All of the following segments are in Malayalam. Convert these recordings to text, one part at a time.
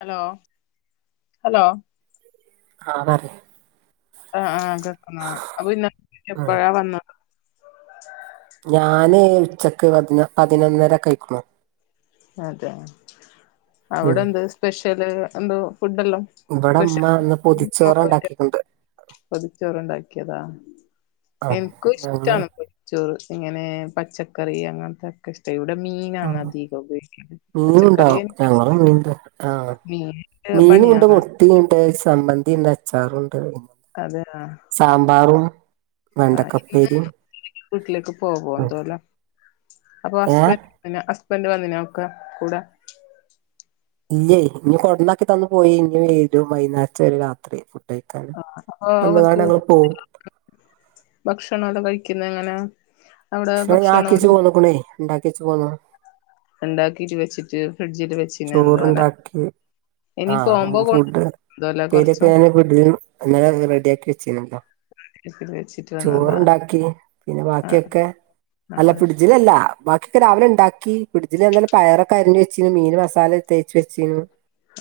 ഹലോ ഹലോ ആഹ് പറി ആഹ് അഹ് അതക്കുന്ന അപ്പൊ ഇന്ന ഉം എപ്പഴാ വന്ന ഞാന് ഉച്ചക്ക് വന്ന് പതിനൊന്നര ആയ്പ്പം അതെ അവിടെ ഉം എന്ത് സ്പെഷ്യല് എന്തോ ഫുഡ് എല്ലാം ഇവിടെ ഉമ്മ ഇന്ന് പൊതിചോറാ ഉണ്ടാക്കിക്ക്ണ്ട് പൊതിച്ചോറ്ണ്ടാക്കിയതോ ആഹ് എൻക്കും ഞങ്ങള് ഇഷ്ട്ടാണ് ചോറ് ഇങ്ങനെ പച്ചക്കറി അങ്ങൻതോക്കെ ഇഷ്ട്ട ഇവിടെ മീനാണ് അതി മീൻ ഉണ്ടോ ഞങ്ങള് മീൻ ആഹ് മീൻ മീനും ഉണ്ട് പണിയാണ് മു ട്ടിണ്ട് സമ്മന്തി ഇണ്ട് അച്ചാറുണ്ട് അത് ആ സാമ്പാറും ആ, ഈ വെണ്ടക്കപ്പേരിം വീട്ടിലേക്ക് പോവോ എന്തോല അപ്പോ ഏഹ് ഹസ്ബൻ പിന്നെ ഹസ്ബൻഡ് വന്നിനോ ഒക്കെ കൂടെ ഇല്ലേ ഇഞ്ഞെ കൊടുന്നാക്കി തന്നു പോയി ഇനി വരും വൈന്നാരത്തിനു വരും രാത്രി [unintelligible] ആ, അപ്പൊ വന്ന്ങ്ങാണ്ട് ഞങ്ങൾ പോവും ഭക്ഷണം അത് കഴിക്കുന്നങ്ങനെ [unintelligible] ഞാ ആക്കേച്ച് പോന്നുക്ക്‌ണേ ഇണ്ടാക്കേച്ച് പോന്നു ഉണ്ടാക്കിട്ട് വെച്ചിട്ട് ഫ്രിഡ്ജിൽ വെ ചോറ്ണ്ടാക്കി. ആ പോവുമ്പോ കൊണ്ട് ഫുഡ് എന്തോലെ ഉപ്പേരിയൊക്കെ കൊറച്ചും ഞാൻ ഫ്രി [unintelligible] ഇന്നലെ റെഡിയാക്കി വെച്ചീന്ട്ടോ. [unintelligible] ചോറുണ്ടാക്കി പിന്നെ ആഹ് ബാക്കിയൊക്കെ ആഹ് അല്ല, ആഹ് ഫിഡ്ജിലല്ല. ബാക്കിയൊക്കെ രാവിലെണ്ടാക്കി ഫ്രഡ്ജിൽ പയറൊക്കെ അരിഞ്ഞു വെച്ചീനിം, മീൻ മസാല തേച്ച് വെച്ചീനി.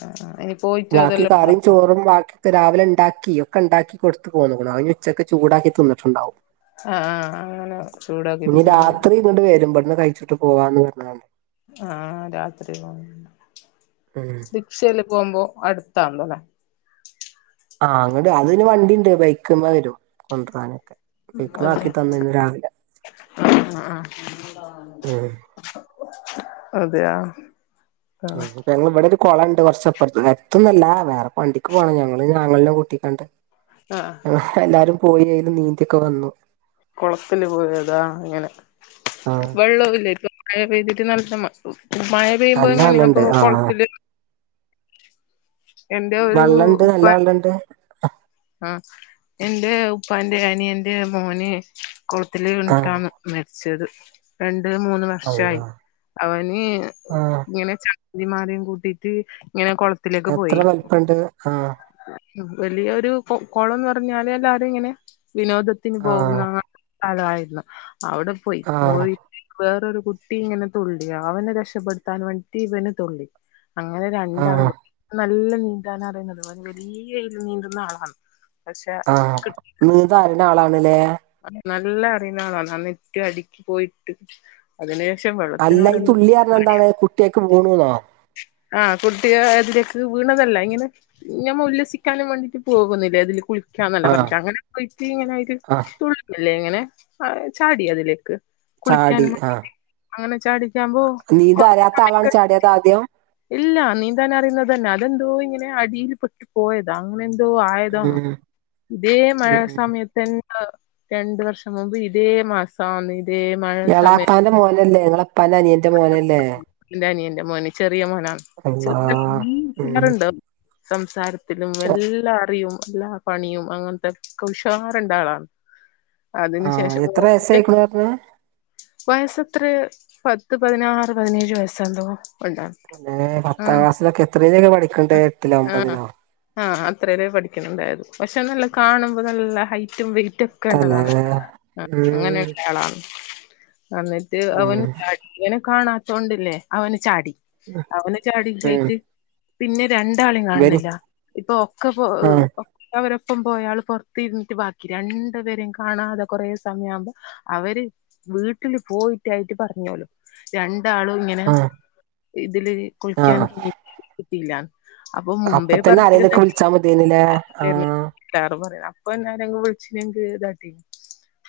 ആഹ് ഇനി പോയിട്ട് ബാക്കി അതെല്ലാം കറിം, ഉണ്ടാക്കും ചോറും ബാക്കി രാവിലെ ഇണ്ടാക്കി, ഒക്കെ ഇണ്ടാക്കി കൊടുത്തു പോന്നുക്കുണ്. അവനി ഉച്ചക്ക് ചൂടാക്കി തിന്നിട്ടുണ്ടാവും. ആ, ആ അങ്ങനെ ചൂടാക്കീട്ട് തിന്നോളും. ഇങ്ങട്ട് വരും ഇവിടന്ന് കഴിച്ചിട്ട് പോവാന്ന് പറഞ്ഞ [unintelligible] ആ ആ രാത്രി [unintelligible] [unintelligible] ച്ചേല് പോകുമ്പോ അടുത്താണ്ല്ലോലെ. ആ അങ്‌ട് അതിന് വണ്ടിണ്ട്. ബൈക്ക്മ്മേ വരും കൊണ്ടരാനൊക്കെ. അതെ. ആ ആ ഉം അതെ. ആഹ് ഞങ്ങളിവിടെരു കൊളണ്ട് കൊറച്ചപ്പുറത്ത് അടുതൊന്നും അല്ല വേറെ വണ്ടിക്ക് പോണം ഞങ്ങള് ആങ്ങളനെ കൂട്ടി അ ആ എല്ലാരും പോയെയ്തു നീന്തിയൊക്കെ വന്നു. കൊളത്തില് പോയതാങ്ങനെ ആ വെള്ളവും ഇല്ലപ്പോ മഴ പെയ്തിട്ട് നല്ല മഴ പെയ്യുമ്പോ നല്ല എങ്ങനെയ വെള്ളണ്ട് അപ്പൊ ആ കൊളത്തില് എന്റെ ഒരു വെള്ളണ്ട് ഉപ്പ നല്ല വെള്ളണ്ട് ആ എന്റെ ഉപ്പാന്റെ അനിയന്റെ മോന് കുളത്തിൽ ആ വീണിട്ടാണ് മരിച്ചത്. രണ്ട് മൂന്ന് വർഷായി അള്ളാ അവന് ആ ഇങ്ങനെ ചങ്ങാതിമാരേം കൂട്ടിട്ട് ഇങ്ങനെ കൊ എത്ര വലിപ്പണ്ട്? ആഹ്. വലിയൊരു കോളംന്ന്റഞ്ഞാല് എല്ലാരും ഇങ്ങനെ വിനോദത്തിന് ആ പോകുന്നാ സ്ഥലായിരുന്നു അവിടെ പോയി. ആ പോയിട്ട് വേറൊരു കുട്ടി ഇങ്ങനെ തുള്ളി. അവനെ രക്ഷപ്പെടുത്താൻ വേണ്ടിട്ട് ഇവനു തുള്ളി. അങ്ങനെ ആ രണ്ടാളും കൂടി നല്ല നീന്താൻ അറിയുന്നത് അവന് വലിയൽ നീന്തുന്ന ആളാണ്. പക്ഷെ ആഹ് നീന്താ അറിയുന്ന ആളാണ്ല്ലേ. നല്ല അറിയുന്ന ആളാണ്. അന്ന് ഏറ്റോം അടിക്കിപോയിട്ട്. അതിനു ശേഷം വെള്ളത്തിനോട് എന്ത്, പേടിയാ. തേക് വീണുന്നോ. ആഹ് കുട്ടി അതിലേക്ക് വീണതല്ല. ഇങ്ങനെ ഞമ്മ ഉല്ലസിക്കാനും വേണ്ടിട്ട് പോകുന്നില്ലേ അതില് കുളി ക്കാന്നല്ല ആ പറഞ്ഞിട്ട് അങ്ങനെ പോയിട്ട് ഇങ്ങനെര് ആ തുള്ളുന്നല്ലേ ഇങ്ങനെ ചാടി അതിലേക്ക്. ചാടി കുളിക്കാനും വേണ്ടിട്ട് അങ്ങനെ ചാടിക്കാപോ നീന്ത അറിയാ തളാണ് ചാടിയത് ആദ്യം. ഇല്ല നീന്താൻ അറിയുന്നത് തന്നെ. അതെന്തോ ഇങ്ങനെ അടിൽ പെട്ടു. പോയതാ. അങ്ങനെ എന്തോ ആയതാന്ന്. ഉം ഇതേ മഴ ഉം ഉം സമയത്ത രണ്ട് വർഷം മുമ്പ് ഇതേ മാസന്ന്. ഇതേ മഴ സമയ എളാപ്പാന്റെ മോനല്ലേ ഇങ്ങളെ ഉപ്പാന്റെ അനിയന്റെ മോനല്ലേ. പ്പാന്റെ അനിയന്റെ മോന് ചെറിയ മോനാണ്. അല്ലാ ഉം ചെറിയാരുണ്ട് [unintelligible] സംസാരത്തിലും എല്ലാ അറിയും എല്ല പണിയും അങ്ങനത്തെക്കെ ഉഷാറുണ്ട ആളാണ്. അതിന് ആ ശേഷം എത്ര ഓ, ക്കെ വയസ്സായിക്കണു പറഞ്ഞു വയസെത്രേ പത്ത്, പതിനാറ്, പതിനേഴ് വയസെന്തോ ഉണ്ടരുന്നു. പിന്നെ പത്താം ക്ലാസ്സിലൊക്കെ എത്രെലെനി പഠിക്കുന്നത് ആഹ് എട്ടിലോ, ആഹ് ഒമ്പതിലോ? ആഹ് അത്രല് പഠിക്കണുണ്ടായിരുന്നു പക്ഷെ നല്ല കാണുമ്പോ നല്ല ഹൈറ്റും വെയി തലേ റ്റുംഒകെണ്ടതാണ് അഹ് ഉം അങ്ങനെള്ള ആളാണ് അന്നിട്ട് അവൻ ഉം ചാടി ഇവനെ കാണാത്തോണ്ടല്ലേ? അവന് ചാടി. അവന് ചാടി [unintelligible] ഉം പോയിട്ട് പിന്നെ രണ്ടാളെയും ഇവന് കാണുന്നില്ല ഇപ്പൊ ഒക്കെ പോ ആ [unintelligible] അവരൊപ്പം പോയാള് പുറത്തിരുന്നിട്ട് ബാക്കി രണ്ടുപേരും കാണാതെ കുറേ സമയം ആവുമ്പോം അവര് വീട്ടില് പോയിട്ടായിട്ട് പറഞ്ഞോലും. രണ്ടാളും ഇങ്ങനെ ആ ഇതില് രി ആ കുളിക്കാനിറങ്ങി. ഇല്ല അപ്പൊ മുമ്പേ തന്നെ ആരേലൊക്കെ പറഞ്ഞിരുന്നെകിൽ. വിളിച്ചാ മതിയേനില്ലേ ആ [unintelligible] കുട്ട്യാള് [unintelligible] പറയാ അപ്പോ ന്നാരേയും അങ്ങ് വിളിച്ചങ്ങട്ടാങ്കീ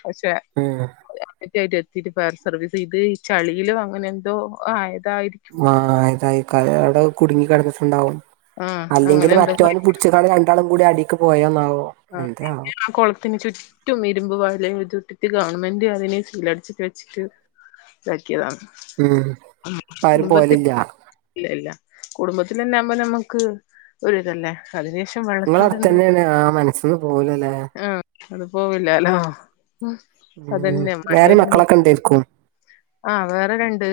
പക്ഷെ. ഉം [unintelligible] കൃത്യമായിട് എത്തിട്ട് ഫയർ സർവീസ് ഇത് ഈ ചളിയിലും അങ്ങനെ എന്തോ ആയാതായിരിക്കും. ആഹ് അതായികാ അവിടെ കുടുങ്ങി കിടന്നട്ടുണ്ടാവും ആഹ് അല്ലെങ്കിൽ അങ്ങനെ എന്തോ മറ്റൊന് പുടി ച്ചുങാണ്ട് രണ്ടാളും കൂടി അടിക്ക് പോയോന്നാവോ.? ആഹ് എന്തേ ആവോ പിന്നി ആ കൊള് ത്തിന് ചുറ്റും ഇരുമ്പ് വലയം ഇട്ടിട്ട് ഗവൺമെന്റ് അതിനെ സീലടിച്ചിട്ട് വെച്ചിട്ട്. ണ്ടാക്കിയതാണ് ഉം പ്പ ആരും പോവലില്ല. ഇല്ല ഇല്ല കുടുംബത്തിലന്നെ ആകുമ്പോ നമ്മക്ക് ഒരു ഇതല്ലേ. അതിന് ശേഷം വ നിങ്ങള അടുത്ത ന്നെയാണ് ആ മനസ്സിന്ന് പോവുലല്ലേ? ആഹ് അത് പോവില്ലാലോ അത് ഉം ന്നെ മഴ വേറെ വരുമ്പോ... മക്കളൊക്കെ ഉണ്ടായിരിക്കും ആ വേറെ രണ്ട്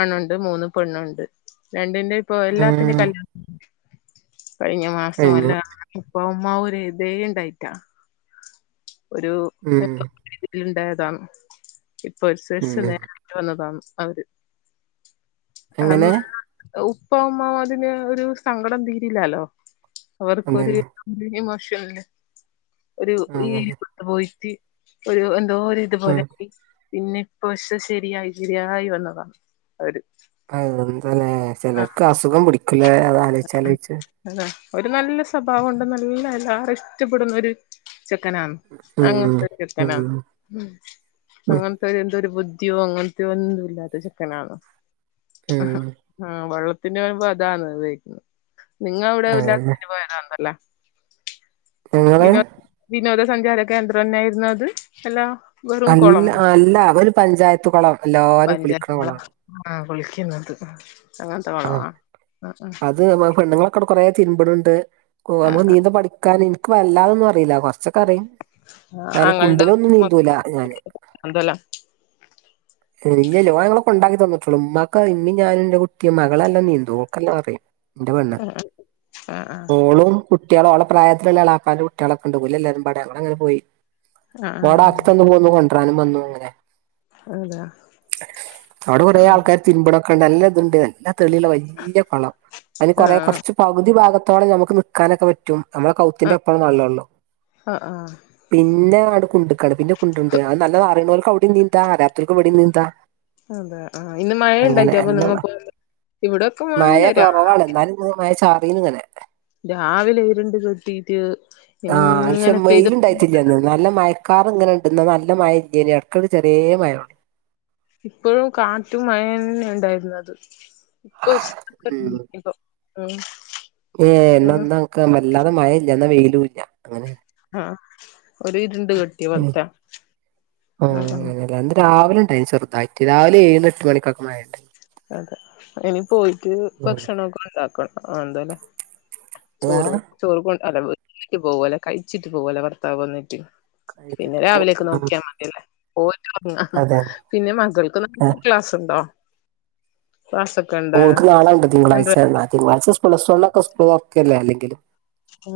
ആണുണ്ട് മൂന്ന് പെണ്ണുണ്ട് രണ്ടിന്റെം. ഇപ്പൊ ഉം എല്ലാത്തിന്റെ കല്യാണം [unintelligible] കഴിഞ്ഞ മാസം കഴിഞ്ഞു അല്ല. [unintelligible] ഉപ്പ ഉമ്മാ ഒര് ഇതേ ഇണ്ടായിട്ടാ. ഒരു ഉം [unintelligible] തിൽ ഉണ്ടായതാണ് ഇപ്പൊ. ഉം [unintelligible] വന്നതാണ് അവര് [unintelligible] എങ്ങനെ ഉപ്പ ഉമ്മ അതിന് ഒരു സങ്കടം തീരില്ലാലോ? അവർക്കൊര്.. അതന്നെ ദീയും മാശ്വാ ല്ലേ.. ഒരു ഈ അതന്നെ ത് പോയിട്ട് ഒരു എന്തോ ഒരു ഉം ഇതുപോലെ.. പിന്നെ ഇപ്പ ക്ഷെ ശരിയായി ശെരിയായി വന്നതാ അവര്... അഹ് എന്താല്ലേ ആഹ് ചെലർക്ക് അസുഖം പിടിക്കൂലേ അതാണ്... അതാ ഒരു നല്ല സ്വഭാവണ്ട് നല്ല എല്ലാവരും ഇഷ്ടപ്പെടുന്ന ഒര്... ചെക്കനാണ് ഉം അങ്ങനത്തൊരു ഉം ചെക്കനാണ്.... ഉം ഉം അങ്ങനത്തെന്തോര് ഒരു ബുദ്ധിയോ അങ്ങനത്തോ ഒന്നും ഇല്ലാത്ത ചെക്കനാണ്.. ആഹ ഉം അഹ് വെള്ളത്തിന്റെ യിമ്പം അതാണ് ഇതെ... നിങ്ങളെ എവിടെ അതന്നെ ഉല്ലാസത്തിന് പോയത് കണ്ടല്ല... ഞങ്ങള് വിനോ വിനോദ സഞ്ചാര കേന്ദ്രം തന്നെയായിരുന്നു അത് അല്ല.... വെറും അല്ല കുളം അല്ല അവര് പഞ്ചായത്ത് കുളം എല്ലാവരും കുളിക്കണ കുളാണ്... ആഹ് കുളിക്കുന്നത് അങ്ങനത്തെ ആ കുളമോ ആഹ് ആഹ്... അത് പെണ്ണുങ്ങളൊക്കെ അടേ കുറേ തിര്പണ് ണ്ട് മ്മൾക്ക് ആ ആ നീന്ത പഠിക്കാൻ ഇൻക്ക് വല്ലാതൊന്നും അറിയില്ല കുറച്ചൊക്കെ.. അറിമ് ആ ന്നാലും ആങ്ങളുടെ കുണ്ടലൊന്നും നീന്തൂല ഞാന്... എന്തല്ല ഇല്ല്യല്ലോ ഓൻ ഞങ്ങളെ ക്കെണ്ടാക്കി തന്ന്ട്ടൊള്ളു ഇമ്മാക് ഇമ്മീം ഞാനും ന്റെകു... [unintelligible] ക്ക് മകളല്ലാന്നേ ഓൾക് നല്ലം അറിയും ഇന്റെ പെണ്ണ് ആ ആ ആ ഓളും... കുട്ടിള്ള് ഓളെ പ്രായത്തിലുള്ള യാളപ്പാന്റെ കുട്ടീളൊക്കെ ഉണ്ട് ഒല് എല്ലാരുംപാടെ അവിടെ അങ്ങനെ പോയി... ആ ആ ഓടേ ആക്കിത്തന്നു പോന്നു കൊണ്ട്രനും വന്നു അങ്ങനെ... അതെ അവിടെ കൊറെ ആ ആൾക്കാര് തിരിപ്ണ് ക്കെണ് ഉണ്ട് നല്ല ഇതുണ്ട്... തെളിള്ള വല്ല്യകൊളം അതിന് കുറെ കുറച്ച് പകുതി ഭാഗത്തോള്ളം നമുക്ക് നിക്കാനൊക്കെ പറ്റും... മ്മളെ ആ കൗത്തിന്റെപ്പം വെള്ളം ഒള്ളൂ... ആ ആ പിന്നെ ആണ്ട് കുണ്ട്ക്കാണ് പിന്നെ കുണ്ട്ണ്ട് അത് നല്ലം അറിയ്ണോൽക്ക് അവിടിം നീന്താ അറിയാത്തവർക്ക് ഇവിടിം നീന്താ... അതെ ആ ഇന്ന് മഴ അങ്ങനെ ഇണ്ടായിട്ട നല്ല നിങ്ങൾ [unintelligible] പോയത് ഇവിടെക്കെ.,. മഴ കൊറവാണ് ഇന്നാലും ഇന്ന് മഴ ചാറീന്ന് ഇങ്ങനെ... രാവിലെ ഇരുണ്ട് കെട്ടീട്ട് ഇങ്ങനെ പെയ്തു... പെയ്തിട്ടില്ല ഇന്ന് നല്ല മയക്കാർ ഇങ്ങനെ ഇണ്ട് നല്ല മഴ ഇല്ല്യണ്ണും ഇടക്കട് ചെറിയ മഴ ഒള്ളു... ഇപ്പോഴും കാറ്റും മഴ ന്നെ ഉണ്ടായിരുന്നത് ഇപ്പൊ ഇഷ് ഇപ്പൊ... ഉം.. ഏ ഇന്നാ ഉം ഇന്ന് ഞങ്ങൾക്ക് വല്ലാതെ മഴ ഇല്ല എന്നാ വെയിലൂല്ല അങ്ങനെയ... ആഹ ഒരു ഇരുണ്ട് കെട്ടിയ പോലത്തെ ആ ഉം ഉം അങ്ങന അല്ലെ ഇന്ന് രാവിലെ ഉണ്ടായിന് ചെറുതായിട്ട് രാവിലെ എഴുമണി എട്ട് മണിക്കൊക്കെ മഴണ്ട്. അതെ ഇനി പോയിട്ട് ഉം ഭക്ഷണൊക്കെ ഉണ്ടാക്കൻ ഉണ്ടലെ... ചോറോ ഏഹ് ചോറ് കൊ അല്ലെ വന്നിട്ട്പോവലെ കഴിച്ചിട്ട് പോകുലെ ഭർത്താവ് വന്നിട്ട്... പിന്നെ കഴിച്ചിട്ട് പോവും രാവിലെക്ക് ഉം നോക്കിയാൽ മതിയ ല്ലേ പോയിട്ടെ റങ്ങാ.. അതെ പിന്നെ മകൾക്ക് നാ ഏഹ് ളെ ക്ലാസുൻണ്ടോ... ക്ലാസ്.. ഓൾക്ക് നാളുണ്ട് തിങ്കളാഴ്ച തിങ്കളായ്ച്ച പ്ലസ് ഒൺക്കെ സ്കൂൾ തെറക്കല്ലെ അല്ലെങ്കിലും... ആ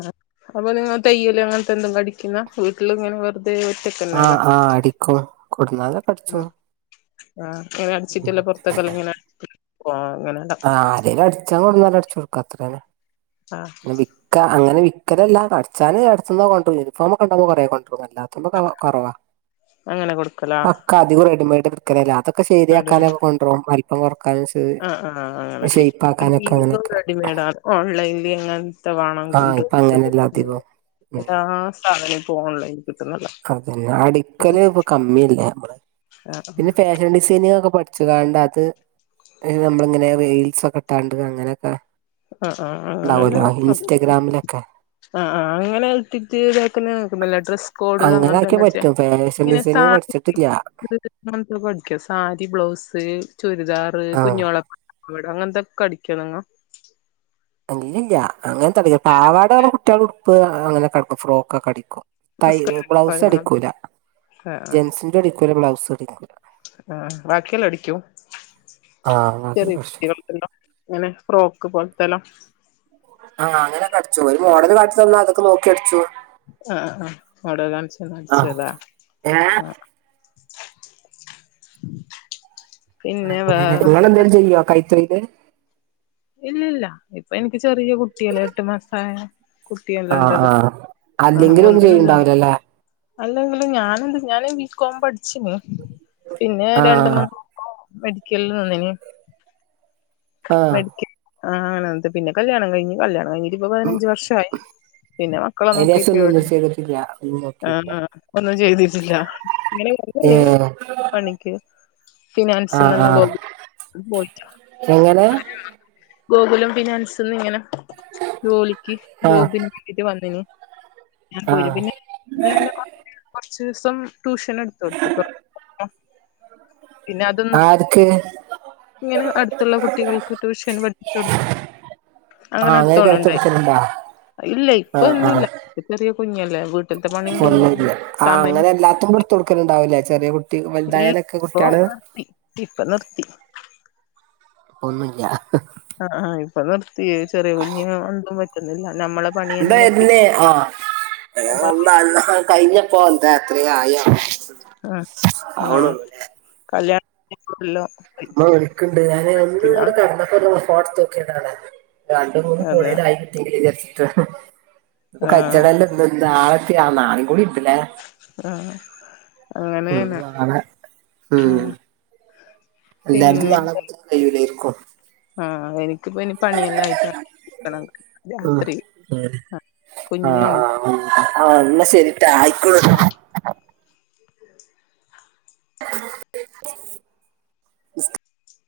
അപ്പൊ നിങ്ങൾ തെയ്യല് അങ്ങനത്തെ എന്താങ്കിലുംഠിക്കുന്നെ വീട്ടിൽ ഇങ്ങനെ വെറുതെ... തെ ഓറ്റ ക്കൽ.. ആഹ് ആഹ് അടിക്കും കൊടുന്നാലെക്കെ അടിച്ചും കൊട്... ആഹ ഇങ്ങനെ അടിച്ചിട്ടല്ലേ പൊർ ത്തേക്കെല്ലാം ഇങ്ങനെ അ അങ്ങനെ... ആ ആരേലും അടിച്ചാ കൊടുന്നാൽ അടിച്ചു കൊടുക്കും അത്രേന.. ആഹ.. പി വിക്ക അങ്ങനെ വിൽക്കലല്ല അടച്ചാന് അടുത്ത് നോക്കെ കൊണ്ടറും യൂണിഫോമൊക്കെ ഉണ്ടങ്കിൽ കൊറേ കൊണ്ടരും അല്ലാത... അതൊക്കെ കുറവാ അങ്ങനെ കൊടുക്കലാ ആ.. പ്പം അധികം റെഡിമേഡ് ഇടക്കല്ലല്ലേ അതൊക്കെ ശരിയാക്കാനൊക്കെ കൊണ്ടറും വലിപ്പം കൊറക്കാനും ശ്... ആ ആ് അങ്ങനെ ഏത [unintelligible] അങ്ങനെയൊക്കെ റെഡിമെയഡ ആണ് ഓൺലൈനിൽ അങ്ങ... വേണം ആ ഇപ്പൊ അങ്ങനെയല്ല അധികം [unintelligible] ഉം എല്ലാ സാധനം ഇപ്പൊ ഓൺലൈൻ അതന്നെ അടുക്കല് ഇപ്പ കമ്മില്ലേ നമ്മള് ആഹ് പിന്നെ തേ ഷൻസൈൻ ഒക്കെ പഠിച്ചിങ്ങാണ്ട് അത് നമ്മളിങ്ങനെ റീൽസൊക്കെ ഇട്ടാണ്ട് അങ്ങനെയൊക്കെ ആഹ് ആഹ് അങ്ങനെല്ല ണ്ടാവല്ലോ ഇൻസ്റ്റഗ്രാമിലൊക്കെ. ആഹ് ആഹ് അങ്ങനെ ഇട്ടിട്ട് ഇതാക്കുന്നെ [unintelligible] ല്ലേ ഡ്രസ്സ് കോഡ് അങ്ങനെ ആക്കിയാ അങ്ങനത്തെല്ലാച്ചാ പറ്റും ഫാഷൻ ഇങ്ങനെ സാ ഡിസൈനിങ് [unintelligible] പഠിച്ചിട്ടില്ല ത്തൊക്കെ അടിക്കോ സാരി ബ്ലൗസ്. ചുരിദാറ് ആ കുഞ്ഞോളെ [unintelligible] അങ്ങനത്തൊക്കെ അടിക്കോ നിങ്ങ ഇല്ല്യല്ല്യ അങ്ങനെത്തടിക്കു പാവാടള് കുട്ടിയാളെ ഉടുപ്പ് അങ്ങനെക്കെ അടിക്കും ഫ്രോക്കൊക്കെടിക്കും. തൈ ബ്ലൗസ് നിസ്കാര അടിക്കൂല ആഹ് ജെൻസിന്റെ അടിക്കൂല ബ്ലൗസ് അടിക്കൂല ആഹ് ആഹ് ബാക്കിയിള്ളെ അടിക്കും ആഹ് അത് [unintelligible] പ്രശ്നം ഇങ്ങനെ ഫ്രോക്ക് പോലത്തെല്ലാ. ആഹ് അങ്ങനെക്കെ അടിച്ചു ഒരു മോഡൽ കാട്ടി തന്നാ അതൊക്കെ നോക്കി അടിച്ചു. ആഹ ആഹ് അവിടെത ആഹ് ചടിച്ചതാ ഏഹ് ആഹ [inaudible] അങ്ങനെ വേറെ ഇങ്ങളേതെങ്കിലും ചെയ്യോ കൈരോയില് ഇല്ലല്ല ഇപ്പൊ എനിക്ക് ചെറിയ കുട്ടിയല്ലേ എട്ടു മാസായ കുട്ടിയെല്ലാം ആഹ് ഇണ്ടത് ആഹ് ആഹ് അല്ലെങ്കിലൊന്നും ഒന്നിനും ഇതമി ചെയ്യണ്ടാവില്ലാല്ലേ. അല്ലെങ്കിലും ഞാനെന്ത് ഞാന് ബി കോം പഠിച്ചിന് പിന്നെ രണ്ട് ആഹ് മൂന്ന് മെഡിക്കലിൽ നിന്നിനി ആഹ ക്ക് ആഹ് [unintelligible] പിന്നെ കല്യാണം കഴിഞ്ഞ് കല്യാണം കഴിഞ്ഞ് ഇപ്പ പതിനഞ്ച് വർഷായി പിന്നെ മക്കളെ അതിന് ശേഷം നോക്കീട്ട് ഒന്നും ഇവിടെ ഒന്നും ചെയ്തിട്ടില്ല ഒന്നും നോക്കിയില്ല ആഹ് ഒന്നും ചെയ്തിട്ടില്ല ഇങ്ങന ഏഹ് പണിക്ക് ഫിനാൻസ് ആഹ് ആഹ് [unintelligible] പോയിറ്റാ എങ്ങനെ ഗോകുലം ഫിനാൻസ്ന്ന് ഇങ്ങനെ ജോലിക്ക് ആഹ് ജോബിന് വന്നിന്ഞാൻ പോര് ആഹ് പിന്നെ കുറച്സം ട്യൂഷൻ എട് [unintelligible] പിന്നെ അത് നിർ ആർക്ക് ഇങ്ങനെ അടുത്തുള്ള കുട്ടികൾക്ക് ട്യൂഷൻ പഠിപ്പിച്ചു കൊടുക്കും അങ്ങനെ ആഹ് എടുത്തോണ കഴിച്ചു ണ്ടായി കൊടുക്കലുണ്ടാ ഇല്ല ഇപ്പൊ എന്തുല്ലാ ഇപോ ചെറിയ കുഞ്ഞല്ലേ വീട്ടിലത്തെ പണിയും ഒന്നില്ല കുഞ്ഞും ആ സമയം അങ്ങനെ എല്ലാത്തും എടുത്തു കൊടുക്കലണ്ടാവൂല്ല ചെറിയ കുട്ട് ട്യേക്കും വലുതായാലൊക്കെ കുട്ട്യാള് ഇപ്പ നിർത്തി. ഒന്നൂല്ലാ ആഹ് ആഹ് ഇപ്പൊ നിർത്തി ചെറിയ കുഞ്ഞ്ണ്ട് പറ്റുന്നില്ല നമ്മള് ഇതര്ന്ന് ആ നമ്മളെ [unintelligible] കഴിഞ്ഞപ്പോ എന്താ അത്രയ ആയി ആവോ. അഹ് ആഹ് ആവണുള്ളൂല്ലേ കല്യാണ [unintelligible] ല്ലോ അമ്മ വിളിക്കണ്ട് ഞാൻ ഒന്ന്ടെ ക ഫോത്ത്ക്കിയണ രണ്ടു മൂന്ന് അതെയ കോടെൽ ആയി കിട്ടിയെങ്കില വിചരിച്ചിട്ട അഹ് ഇപ്പൊ ആഹ് കചണല്ലോ ഇതനാളെത്തെയ ആ നാളെയും കൂടിണ്ട് ല്ലേ ആഹ് അങ്ങനെന്നെ ഉം ആഹ് എല്ലാർതും പിന്നെ നാളെ ഉച്ചക്ക് കയ്യിലെർക്കും. ആഹ് എനിക്കിപ്പോ ഇനി പണിയെല്ലാ ആയിട്ട നിൽക്കണരാത്രി അഹ് ആഹ് ആ എന്നാ ശരിട്ട ആ ആഹ് ഉ [unintelligible]